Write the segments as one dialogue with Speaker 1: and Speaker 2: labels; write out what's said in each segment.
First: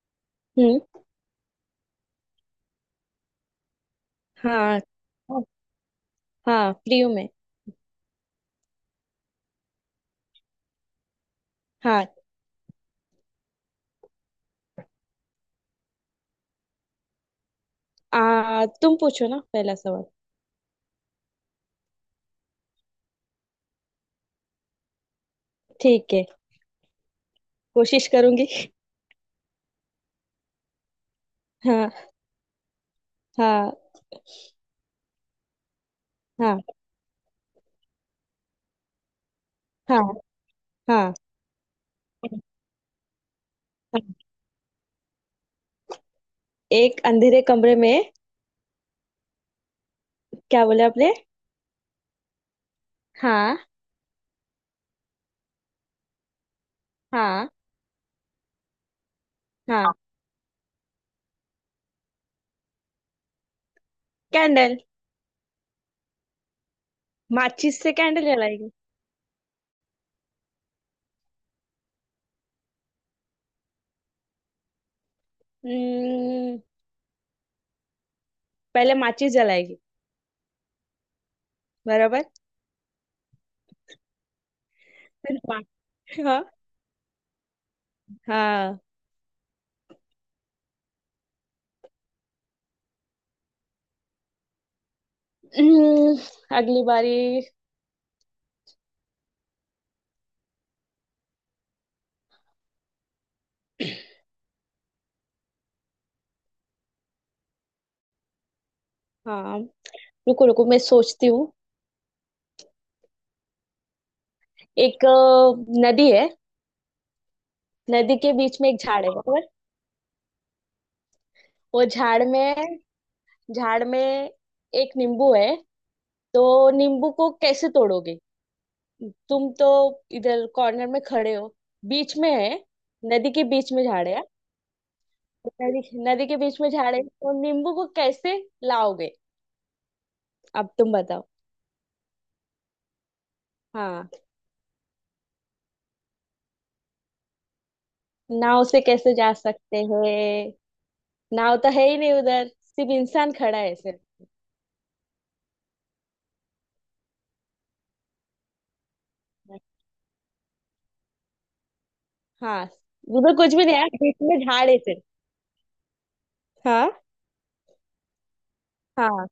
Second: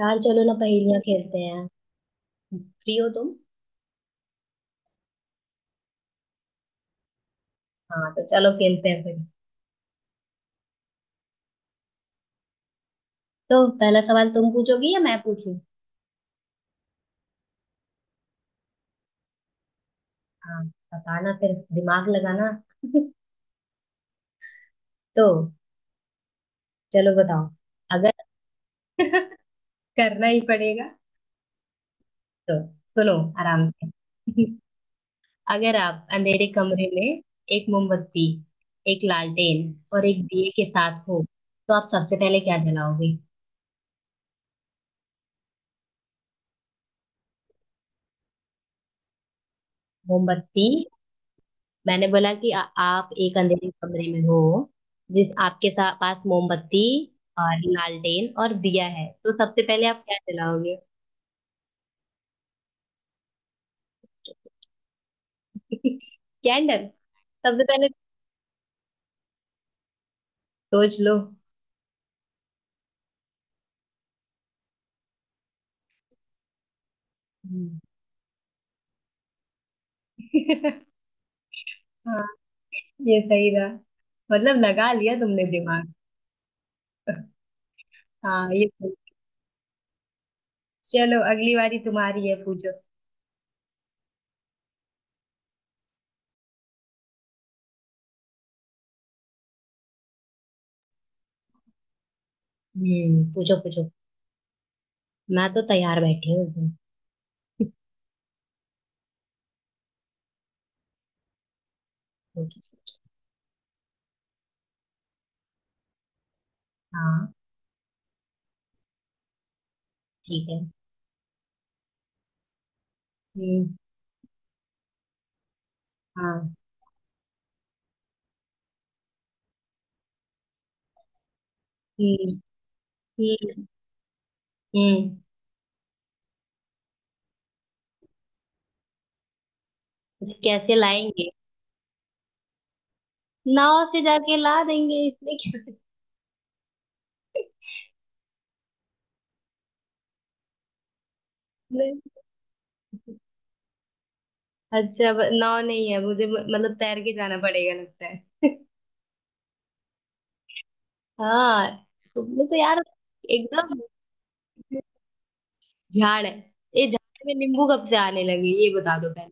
Speaker 1: यार चलो ना
Speaker 2: हम्म।
Speaker 1: पहेलियां खेलते हैं। फ्री हो तुम?
Speaker 2: हाँ, हाँ। हाँ, फ्री हूँ मैं।
Speaker 1: हाँ तो चलो खेलते हैं फिर।
Speaker 2: हाँ।
Speaker 1: तो पहला सवाल तुम पूछोगी या मैं पूछूं?
Speaker 2: तुम पूछो ना पहला सवाल।
Speaker 1: हाँ, बताना फिर दिमाग लगाना। तो
Speaker 2: ठीक है।
Speaker 1: चलो बताओ।
Speaker 2: कोशिश
Speaker 1: अगर
Speaker 2: करूंगी।
Speaker 1: करना ही पड़ेगा।
Speaker 2: हाँ,
Speaker 1: तो सुनो, आराम
Speaker 2: हाँ,
Speaker 1: से। अगर आप अंधेरे
Speaker 2: हाँ,
Speaker 1: कमरे में एक मोमबत्ती, एक लालटेन
Speaker 2: हाँ,
Speaker 1: और एक दिए के साथ
Speaker 2: हाँ,
Speaker 1: हो, तो आप सबसे पहले क्या जलाओगे?
Speaker 2: हाँ। एक अंधेरे कमरे में। क्या
Speaker 1: मोमबत्ती?
Speaker 2: बोले आपने?
Speaker 1: मैंने बोला कि आप एक
Speaker 2: हाँ,
Speaker 1: अंधेरे कमरे में हो, पास मोमबत्ती
Speaker 2: हाँ,
Speaker 1: और लालटेन और दिया है, तो सबसे पहले
Speaker 2: हाँ।
Speaker 1: आप क्या जलाओगे?
Speaker 2: कैंडल।
Speaker 1: कैंडल? सबसे
Speaker 2: माचिस
Speaker 1: पहले
Speaker 2: से कैंडल जलाएगी।
Speaker 1: सोच लो।
Speaker 2: हम्म,
Speaker 1: हम्म।
Speaker 2: पहले माचिस जलाएगी।
Speaker 1: हाँ,
Speaker 2: बराबर।
Speaker 1: ये सही था। मतलब लगा लिया
Speaker 2: फिर
Speaker 1: तुमने दिमाग।
Speaker 2: हाँ,
Speaker 1: हाँ ये
Speaker 2: हाँ।
Speaker 1: सही। चलो, अगली बारी तुम्हारी है, पूछो।
Speaker 2: हम्म, अगली बारी।
Speaker 1: पूछो पूछो। मैं तो तैयार बैठी हूँ एकदम।
Speaker 2: हाँ। रुको रुको, मैं सोचती हूँ।
Speaker 1: पूछो।
Speaker 2: एक नदी है।
Speaker 1: हाँ।
Speaker 2: नदी के बीच में एक झाड़ है, बराबर।
Speaker 1: ठीक है।
Speaker 2: वो झाड़ में।
Speaker 1: हम्म।
Speaker 2: झाड़ में एक नींबू है। तो
Speaker 1: हाँ।
Speaker 2: नींबू को कैसे तोड़ोगे? तुम तो इधर कॉर्नर में खड़े हो। बीच
Speaker 1: हम्म।
Speaker 2: में है। नदी के
Speaker 1: हम्म।
Speaker 2: बीच में झाड़ है।
Speaker 1: हम्म,
Speaker 2: नदी नदी के बीच में झाड़ है, तो नींबू को कैसे लाओगे?
Speaker 1: इसे
Speaker 2: अब
Speaker 1: कैसे
Speaker 2: तुम बताओ।
Speaker 1: लाएंगे? नाव से
Speaker 2: हाँ।
Speaker 1: जाके ला देंगे, इसमें क्या
Speaker 2: नाव से कैसे जा सकते हैं? नाव तो है ही नहीं
Speaker 1: है?
Speaker 2: उधर। सिर्फ इंसान खड़ा है सिर्फ।
Speaker 1: अच्छा, नाव नहीं है मुझे, मतलब तैर के जाना पड़ेगा लगता है। हाँ, तुमने तो
Speaker 2: हाँ।
Speaker 1: यार
Speaker 2: उधर कुछ भी
Speaker 1: एकदम
Speaker 2: नहीं है, बीच में झाड़ है सिर्फ।
Speaker 1: झाड़ है। ये
Speaker 2: हाँ,
Speaker 1: झाड़ में नींबू कब से आने लगे, ये बता दो
Speaker 2: हाँ।
Speaker 1: पहले।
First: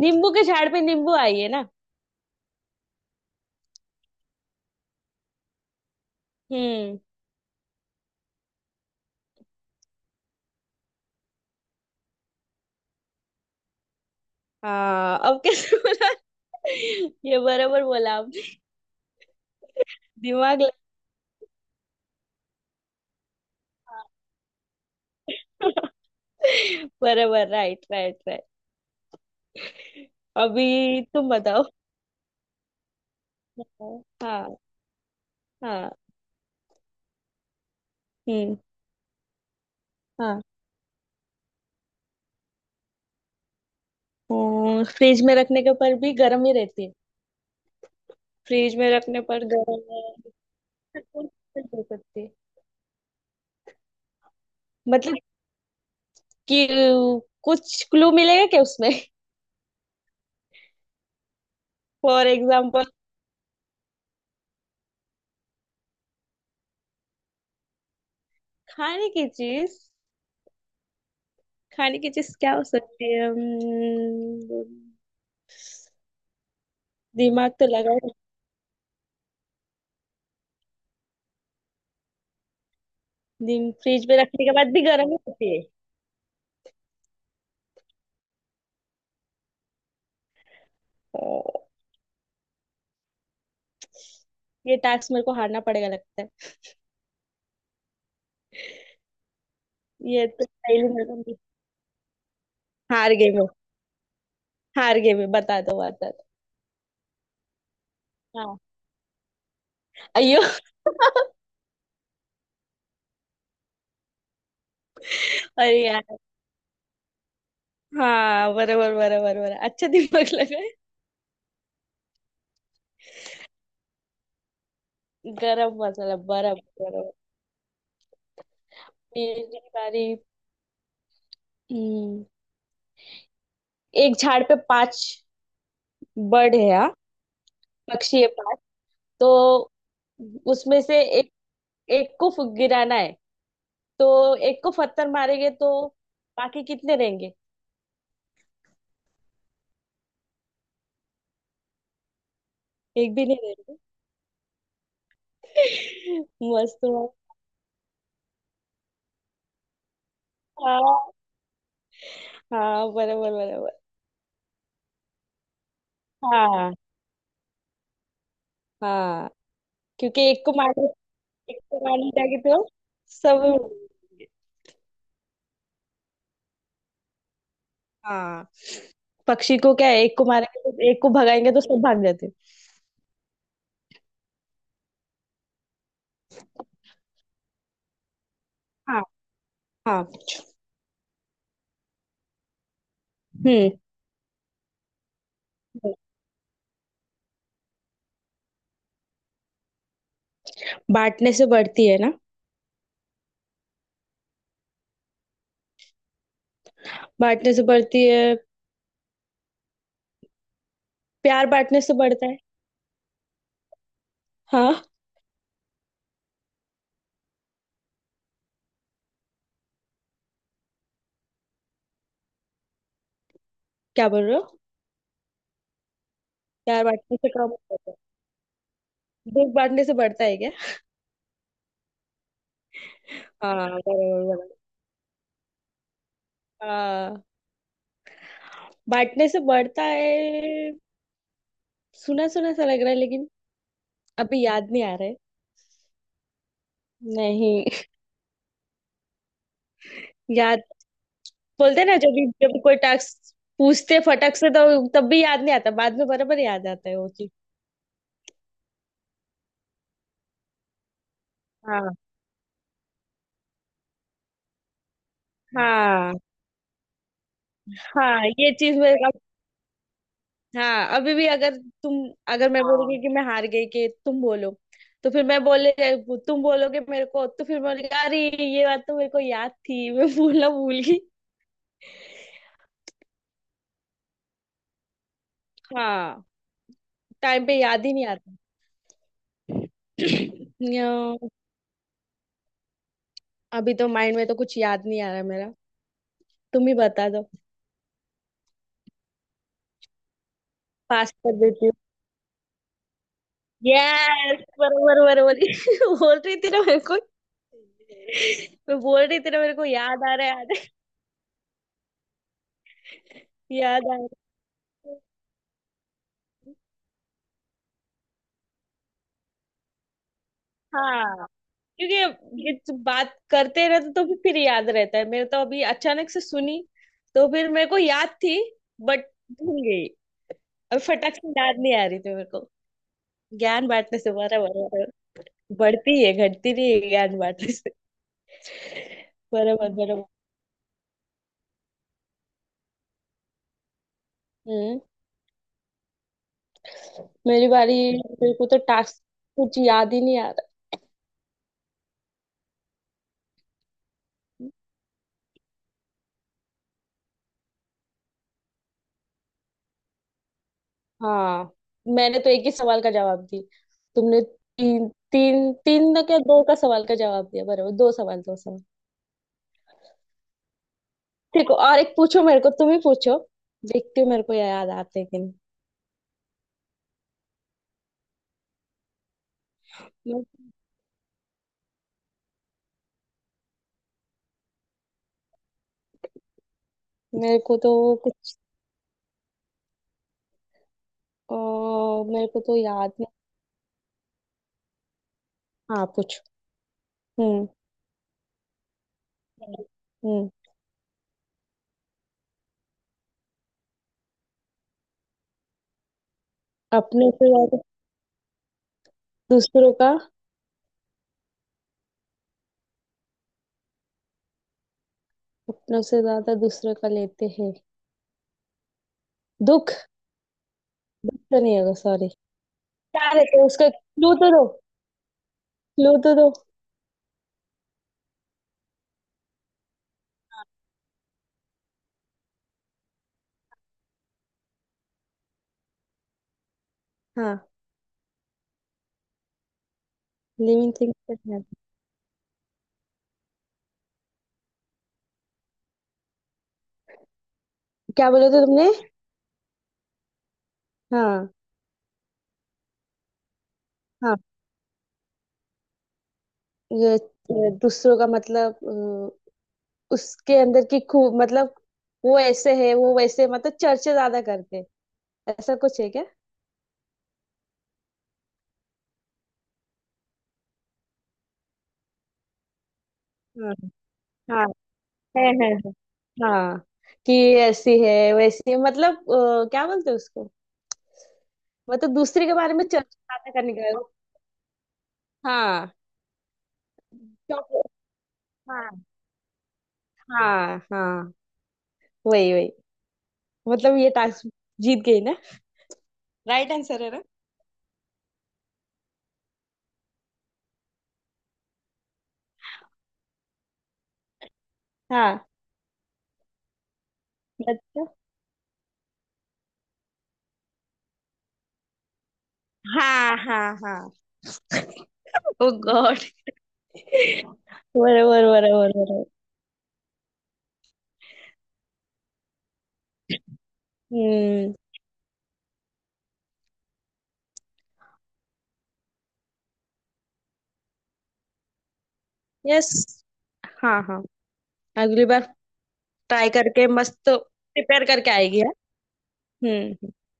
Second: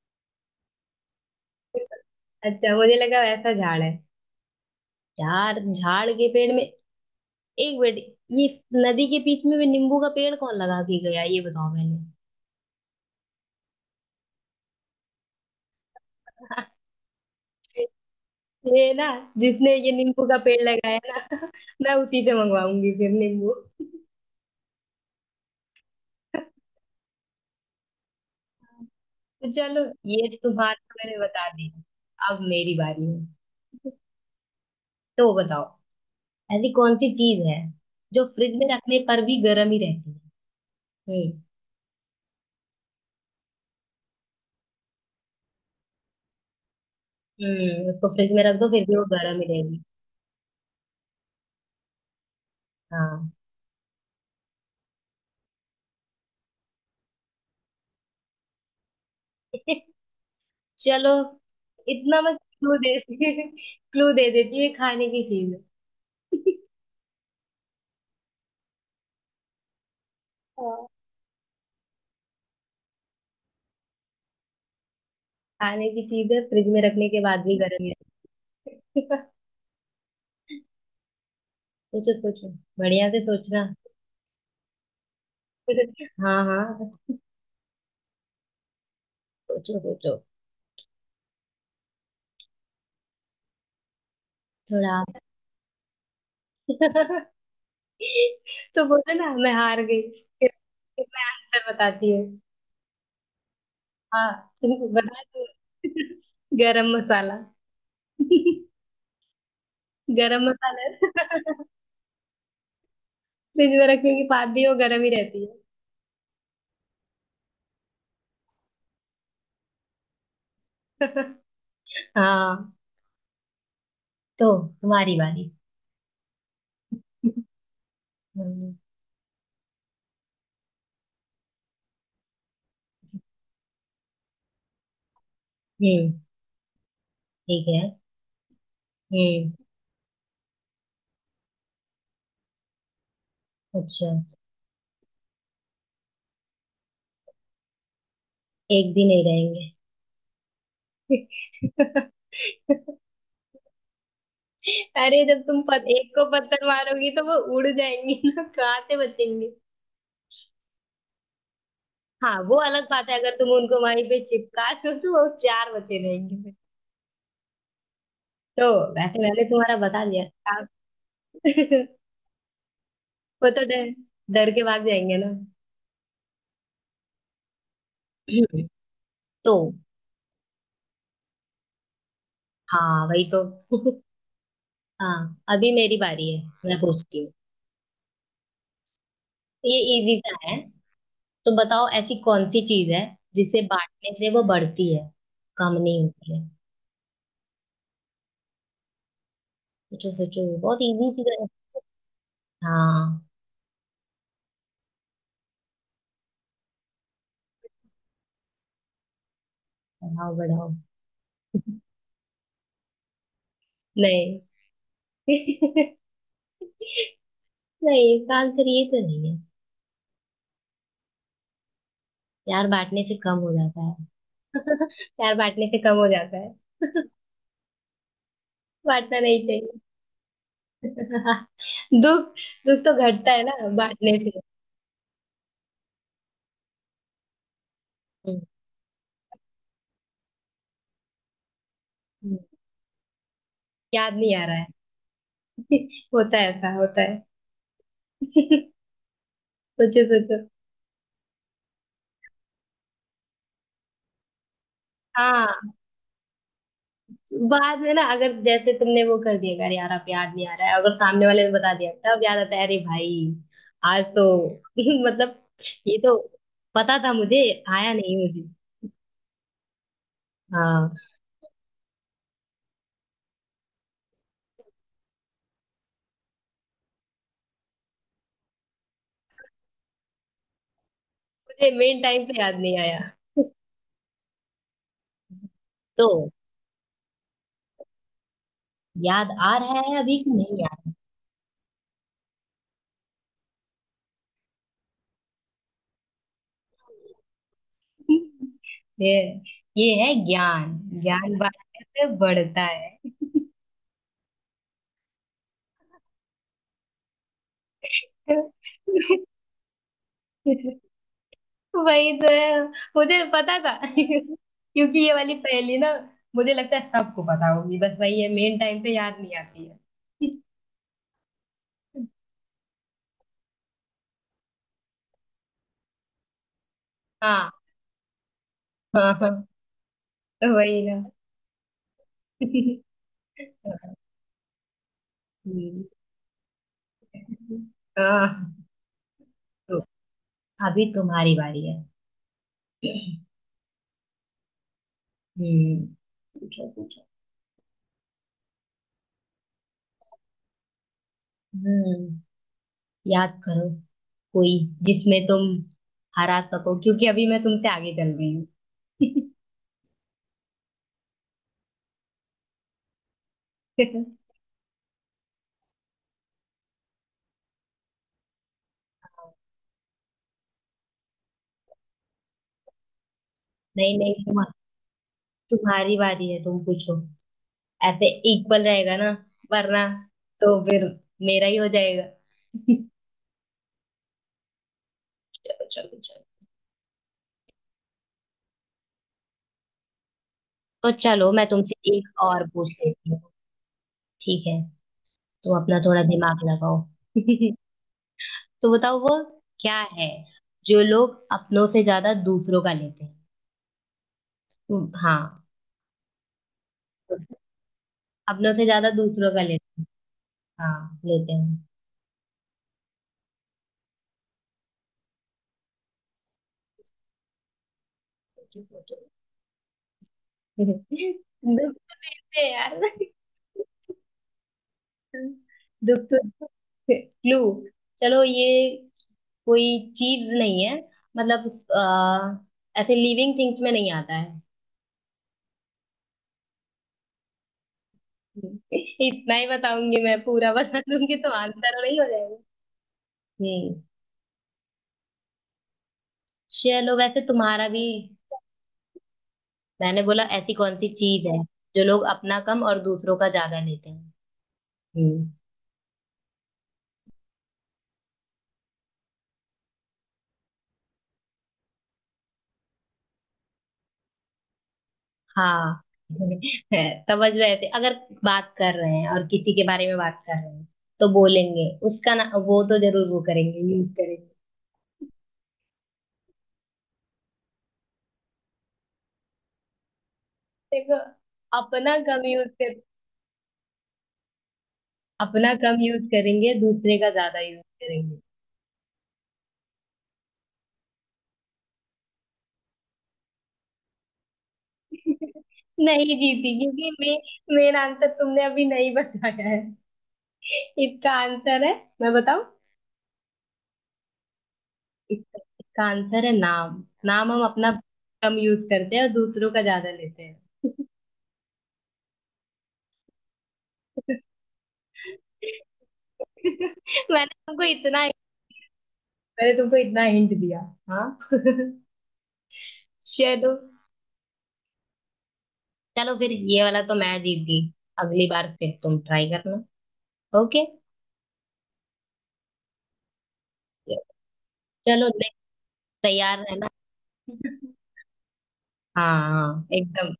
Speaker 2: नींबू के झाड़ पे नींबू आई है ना?
Speaker 1: अच्छा, मुझे लगा वैसा झाड़ है। यार, झाड़ के पेड़ में
Speaker 2: हम्म।
Speaker 1: एक बेटी, ये नदी के बीच में भी नींबू का पेड़ कौन लगा के गया, ये बताओ पहले।
Speaker 2: हाँ, अब कैसे बोला? ये बराबर बोला आपने।
Speaker 1: ये ना, जिसने ये नींबू का पेड़
Speaker 2: दिमाग लगा।
Speaker 1: लगाया ना, मैं उसी से मंगवाऊंगी फिर नींबू।
Speaker 2: बराबर, राइट, राइट, राइट।
Speaker 1: तो चलो, ये तुम्हारा
Speaker 2: अभी
Speaker 1: मैंने
Speaker 2: तुम
Speaker 1: बता
Speaker 2: बताओ।
Speaker 1: दिया। अब मेरी बारी है।
Speaker 2: हाँ,
Speaker 1: तो बताओ,
Speaker 2: हाँ।
Speaker 1: ऐसी कौन सी चीज है जो फ्रिज
Speaker 2: हम्म।
Speaker 1: में रखने पर भी गर्म ही रहती है।
Speaker 2: हाँ।
Speaker 1: हम्म।
Speaker 2: फ्रिज में रखने के पर भी गर्म ही रहती है।
Speaker 1: उसको फ्रिज में रख दो
Speaker 2: फ्रिज
Speaker 1: फिर
Speaker 2: में
Speaker 1: भी वो
Speaker 2: रखने
Speaker 1: गर्म
Speaker 2: पर
Speaker 1: ही रहेगी।
Speaker 2: गर्म हो सकती है।
Speaker 1: हाँ।
Speaker 2: मतलब कि कुछ क्लू मिलेगा क्या उसमें?
Speaker 1: चलो, इतना
Speaker 2: फॉर
Speaker 1: मैं क्लू
Speaker 2: एग्जाम्पल।
Speaker 1: दे क्लू दे देती हूँ, ये खाने की चीज है।
Speaker 2: खाने की चीज।
Speaker 1: हाँ।
Speaker 2: खाने की चीज क्या हो सकती है? हम्म।
Speaker 1: खाने की चीज है, फ्रिज में रखने के बाद
Speaker 2: दिमाग
Speaker 1: भी
Speaker 2: तो
Speaker 1: गर्म ही
Speaker 2: लगा है।
Speaker 1: रहती है। सोचो सोचो, बढ़िया से सोचना।
Speaker 2: दिन फ्रिज में रखने के बाद भी गर्म ही होती है।
Speaker 1: हाँ हाँ, सोचो सोचो
Speaker 2: ओ, ये
Speaker 1: थोड़ा।
Speaker 2: टास्क मेरे को हारना पड़ेगा लगता है।
Speaker 1: तो बोला ना, मैं हार गई।
Speaker 2: ये तो
Speaker 1: फिर
Speaker 2: पहले मेरे
Speaker 1: फिर
Speaker 2: को
Speaker 1: मैं
Speaker 2: नहीं।
Speaker 1: आंसर बताती हूँ।
Speaker 2: हार गई मैं।
Speaker 1: हाँ,
Speaker 2: हार गई
Speaker 1: बता
Speaker 2: मैं,
Speaker 1: दो।
Speaker 2: बता दो, बता दो।
Speaker 1: गरम मसाला।
Speaker 2: हाँ। अयो।
Speaker 1: गरम मसाला। फ्रिज में रखने की बात भी वो गरम ही रहती है।
Speaker 2: अरे यार। हाँ, बराबर, बराबर, बराबर। अच्छा दिमाग लगा है।
Speaker 1: हाँ, तो तुम्हारी बारी।
Speaker 2: गरम मसाला, बराबर, बराबर।
Speaker 1: हम्म।
Speaker 2: मेरी बारी। हम्म, एक झाड़ पे पांच
Speaker 1: हम्म,
Speaker 2: बर्ड है, हाँ।
Speaker 1: ठीक है।
Speaker 2: पक्षी है पांच। तो
Speaker 1: हम्म।
Speaker 2: उसमें से एक एक को गिराना है।
Speaker 1: अच्छा।
Speaker 2: तो एक को पत्थर मारेंगे तो बाकी कितने रहेंगे?
Speaker 1: एक भी नहीं रहेंगे।
Speaker 2: एक भी नहीं रहेंगे।
Speaker 1: अरे, जब तुम एक को पत्थर
Speaker 2: मस्त
Speaker 1: मारोगी
Speaker 2: मस्त।
Speaker 1: तो वो उड़ जाएंगी ना, कहाँ से बचेंगे?
Speaker 2: हाँ,
Speaker 1: हाँ, वो अलग
Speaker 2: हाँ,
Speaker 1: बात है,
Speaker 2: बराबर,
Speaker 1: अगर तुम
Speaker 2: बराबर,
Speaker 1: उनको वहीं पे चिपका दो तो वो चार बचे रहेंगे फिर।
Speaker 2: हाँ,
Speaker 1: तो वैसे
Speaker 2: हाँ।
Speaker 1: मैंने तुम्हारा बता
Speaker 2: क्योंकि
Speaker 1: दिया।
Speaker 2: एक को
Speaker 1: आप
Speaker 2: मारे। एक को मारने जाएंगे तो सब
Speaker 1: वो तो डर,
Speaker 2: उड़ेंगे।
Speaker 1: डर के भाग जाएंगे ना।
Speaker 2: हाँ,
Speaker 1: तो
Speaker 2: पक्षी को क्या है, एक को मारेंगे तो एक को भगाएंगे तो सब भाग जाते हैं।
Speaker 1: हाँ, वही तो। हाँ, अभी मेरी बारी है, मैं पूछती हूँ।
Speaker 2: हाँ,
Speaker 1: ये
Speaker 2: हाँ।
Speaker 1: इजी सा है। तो बताओ, ऐसी कौन सी चीज है जिसे
Speaker 2: हम्म।
Speaker 1: बांटने से वो बढ़ती है, कम नहीं होती है। सोचो सोचो, बहुत इजी
Speaker 2: बांटने
Speaker 1: चीज है।
Speaker 2: से बढ़ती है ना?
Speaker 1: हाँ,
Speaker 2: बांटने से बढ़ती है।
Speaker 1: बढ़ाओ बढ़ाओ।
Speaker 2: प्यार बांटने से बढ़ता है।
Speaker 1: नहीं।
Speaker 2: हाँ।
Speaker 1: नहीं, इसका आंसर ये तो नहीं। प्यार बांटने से कम हो जाता है।
Speaker 2: क्या बोल रहे हो?
Speaker 1: प्यार बांटने से कम हो जाता है।
Speaker 2: प्यार बांटने से कम होता है।
Speaker 1: बांटना नहीं
Speaker 2: दुख
Speaker 1: चाहिए।
Speaker 2: बांटने से बढ़ता है क्या?
Speaker 1: दुख? दुख तो घटता है
Speaker 2: हाँ,
Speaker 1: ना
Speaker 2: बराबर,
Speaker 1: बांटने से।
Speaker 2: बराबर। हाँ।
Speaker 1: हम्म,
Speaker 2: बांटने से बढ़ता है। सुना
Speaker 1: हम्म,
Speaker 2: सुना सा लग रहा है, लेकिन
Speaker 1: याद नहीं
Speaker 2: अभी
Speaker 1: आ रहा है।
Speaker 2: याद नहीं आ रहा है।
Speaker 1: होता है, ऐसा होता है।
Speaker 2: नहीं।
Speaker 1: सोचो सोचो।
Speaker 2: याद। बोलते हैं ना, जब भी कोई टास्क पूछते फटक से तो तब भी याद नहीं आता,
Speaker 1: हाँ,
Speaker 2: बाद में बराबर याद आता है वो चीज।
Speaker 1: बाद में ना, अगर जैसे तुमने वो कर दिया, अगर यार आप याद नहीं आ रहा है, अगर सामने वाले ने बता
Speaker 2: हाँ,
Speaker 1: दिया तब याद आता है, अरे भाई आज तो मतलब ये
Speaker 2: हाँ,
Speaker 1: तो पता था मुझे, आया नहीं
Speaker 2: हाँ,
Speaker 1: मुझे।
Speaker 2: ये चीज मेरे अब। हाँ,
Speaker 1: हाँ,
Speaker 2: अभी भी तुम अगर मैं बोलूंगी कि मैं हार गई कि तुम बोलो, तो फिर मैं बोले, तुम बोलोगे मेरे को तो फिर मैं बोलेगी, अरे, ये बात तो मेरे को याद थी, मैं भूलना भूल गई।
Speaker 1: मुझे मेन टाइम पे याद नहीं आया।
Speaker 2: हाँ।
Speaker 1: तो
Speaker 2: टाइम पे याद ही नहीं आता।
Speaker 1: याद आ रहा है अभी कि नहीं याद?
Speaker 2: न्यो, अभी तो माइंड में तो कुछ याद नहीं आ रहा मेरा। तुम ही बता दो।
Speaker 1: ये ये है ज्ञान।
Speaker 2: पास
Speaker 1: ज्ञान
Speaker 2: कर देती हूँ।
Speaker 1: बांटने से बढ़ता है।
Speaker 2: यस, बरोबर, बरोबर। बोल रही थी ना मेरे को। मैं बोल रही थी ना मेरे को, याद आ रहा है,
Speaker 1: वही तो है, मुझे पता था।
Speaker 2: याद आ रहा है।
Speaker 1: क्योंकि ये वाली पहेली ना, मुझे लगता है सबको पता होगी, बस वही है, मेन टाइम पे याद नहीं आती है।
Speaker 2: हाँ। क्योंकि ये तो बात करते रहते तो भी फिर याद रहता है, मेरे तो अभी अचानक से सुनी तो फिर
Speaker 1: हाँ
Speaker 2: मेरे को याद थी। बट
Speaker 1: हाँ हाँ,
Speaker 2: भूल गई।
Speaker 1: तो
Speaker 2: अब
Speaker 1: वही ना।
Speaker 2: फटाक से याद नहीं आ रही थी मेरे को। ज्ञान बांटने से, बराबर।
Speaker 1: हम्म,
Speaker 2: बढ़ती है, घटती नहीं है ज्ञान बांटने से।
Speaker 1: हाँ,
Speaker 2: बराबर,
Speaker 1: तो
Speaker 2: बराबर।
Speaker 1: अभी तुम्हारी बारी है।
Speaker 2: हम्म।
Speaker 1: हम्म, पूछो पूछो।
Speaker 2: मेरी बारी। मेरे को तो टास्क कुछ याद ही नहीं आ रहा।
Speaker 1: हम्म, याद करो कोई जिसमें तुम हरा सको, क्योंकि अभी मैं तुमसे आगे चल रही हूँ।
Speaker 2: हाँ। मैंने तो एक ही सवाल का जवाब दी। तुमने तीन तीन तीन ना, क्या दो का सवाल का जवाब दिया, बराबर, दो सवाल, दो सवाल। ठीक है, और एक पूछो मेरे को, तुम ही पूछो।
Speaker 1: नहीं
Speaker 2: देखती हूँ
Speaker 1: नहीं,
Speaker 2: मेरे को
Speaker 1: तुम,
Speaker 2: याद आते हैं कि नहीं।
Speaker 1: तुम्हारी बारी है, तुम पूछो। ऐसे इक्वल रहेगा ना, वरना
Speaker 2: मे-
Speaker 1: तो फिर मेरा ही हो जाएगा। चलो चलो चलो,
Speaker 2: मेरे को तो कुछ।
Speaker 1: तो चलो
Speaker 2: अ,
Speaker 1: मैं तुमसे एक
Speaker 2: मेरे को
Speaker 1: और
Speaker 2: तो
Speaker 1: पूछ
Speaker 2: याद नहीं।
Speaker 1: लेती हूँ। ठीक है, तुम अपना
Speaker 2: हाँ,
Speaker 1: थोड़ा
Speaker 2: पूछो।
Speaker 1: दिमाग लगाओ।
Speaker 2: हम्म।
Speaker 1: तो बताओ वो क्या है
Speaker 2: हम्म,
Speaker 1: जो लोग अपनों से ज्यादा दूसरों का लेते हैं। हाँ,
Speaker 2: अपने से याद।
Speaker 1: अपनों से ज्यादा दूसरों का
Speaker 2: दूसरों
Speaker 1: लेते हैं।
Speaker 2: का।
Speaker 1: हाँ, लेते
Speaker 2: अपनों से ज्यादा दूसरों का लेते हैं।
Speaker 1: हैं।
Speaker 2: दुख। दुख तो नहीं होगा,
Speaker 1: दुख?
Speaker 2: सॉरी।
Speaker 1: है यार।
Speaker 2: क्या रहते हैं, उसका क्लू तो दो। क्लू
Speaker 1: दुख
Speaker 2: तो
Speaker 1: तो
Speaker 2: दो।
Speaker 1: दुख। क्लू? चलो, ये कोई चीज नहीं है, मतलब ऐसे लिविंग थिंग्स में नहीं आता है।
Speaker 2: हाँ,
Speaker 1: इतना ही बताऊंगी, मैं पूरा
Speaker 2: लिविंग
Speaker 1: बता
Speaker 2: थिंग।
Speaker 1: दूंगी तो आंसर नहीं हो जाएगा? हम्म। चलो वैसे तुम्हारा भी,
Speaker 2: क्या बोले थे तुमने?
Speaker 1: मैंने बोला ऐसी कौन सी चीज
Speaker 2: हाँ,
Speaker 1: है जो लोग अपना कम और दूसरों का ज्यादा लेते हैं।
Speaker 2: हाँ।
Speaker 1: हम्म।
Speaker 2: ये ये दूसरों का मतलब। अ, उसके अंदर की खूब मतलब, वो ऐसे है, वो वैसे, मतलब चर्चा ज्यादा करते हैं। ऐसा कुछ
Speaker 1: हाँ।
Speaker 2: है क्या?
Speaker 1: समझ में आते अगर बात कर रहे हैं और किसी के बारे में बात कर रहे हैं तो बोलेंगे उसका ना, वो तो जरूर वो
Speaker 2: हाँ,
Speaker 1: करेंगे, यूज करेंगे।
Speaker 2: हाँ, है, हाँ। कि ऐसी है वैसी है, मतलब क्या बोलते हैं उसको।
Speaker 1: देखो,
Speaker 2: मतलब
Speaker 1: अपना कम
Speaker 2: दूसरे के
Speaker 1: यूज
Speaker 2: बारे में
Speaker 1: कर,
Speaker 2: चर्चा ज्यादा करने का।
Speaker 1: अपना
Speaker 2: हाँ,
Speaker 1: कम यूज करेंगे, दूसरे का ज्यादा यूज
Speaker 2: चॉकलेट।
Speaker 1: करेंगे।
Speaker 2: हाँ, हाँ, हाँ, वही वही। मतलब ये टास्क जीत गई ना?
Speaker 1: नहीं
Speaker 2: राइट
Speaker 1: जीती,
Speaker 2: आंसर
Speaker 1: क्योंकि
Speaker 2: है ना?
Speaker 1: मेन आंसर तुमने अभी नहीं बताया है। इसका आंसर है, मैं बताऊं?
Speaker 2: हाँ,
Speaker 1: इसका आंसर है नाम। नाम हम अपना
Speaker 2: अच्छा।
Speaker 1: कम यूज करते हैं और दूसरों का ज्यादा लेते हैं।
Speaker 2: हाँ, हाँ, हाँ। ओ गॉड।
Speaker 1: मैंने तुमको इतना
Speaker 2: बराबर, बराबर, बराबर।
Speaker 1: मैंने तुमको इतना हिंट दिया। हाँ। चलो,
Speaker 2: हम्म।
Speaker 1: चलो फिर ये वाला तो मैं जीत गई, अगली बार फिर तुम ट्राई करना। ओके।
Speaker 2: यस। हाँ, हाँ, अगली
Speaker 1: चलो,
Speaker 2: बार।
Speaker 1: नेक्स्ट
Speaker 2: ट्राई
Speaker 1: तैयार
Speaker 2: करके
Speaker 1: रहना।
Speaker 2: मस्त प्रिपेयर करके आएगी है।
Speaker 1: हाँ हाँ
Speaker 2: हम्म।
Speaker 1: एकदम।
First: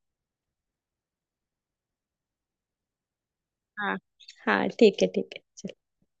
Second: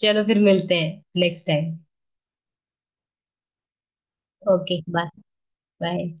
Speaker 1: चलो फिर मिलते हैं नेक्स्ट टाइम।
Speaker 2: हाँ, हाँ,
Speaker 1: ओके,
Speaker 2: ठीक
Speaker 1: बाय।
Speaker 2: है, ठीक है।
Speaker 1: बाय।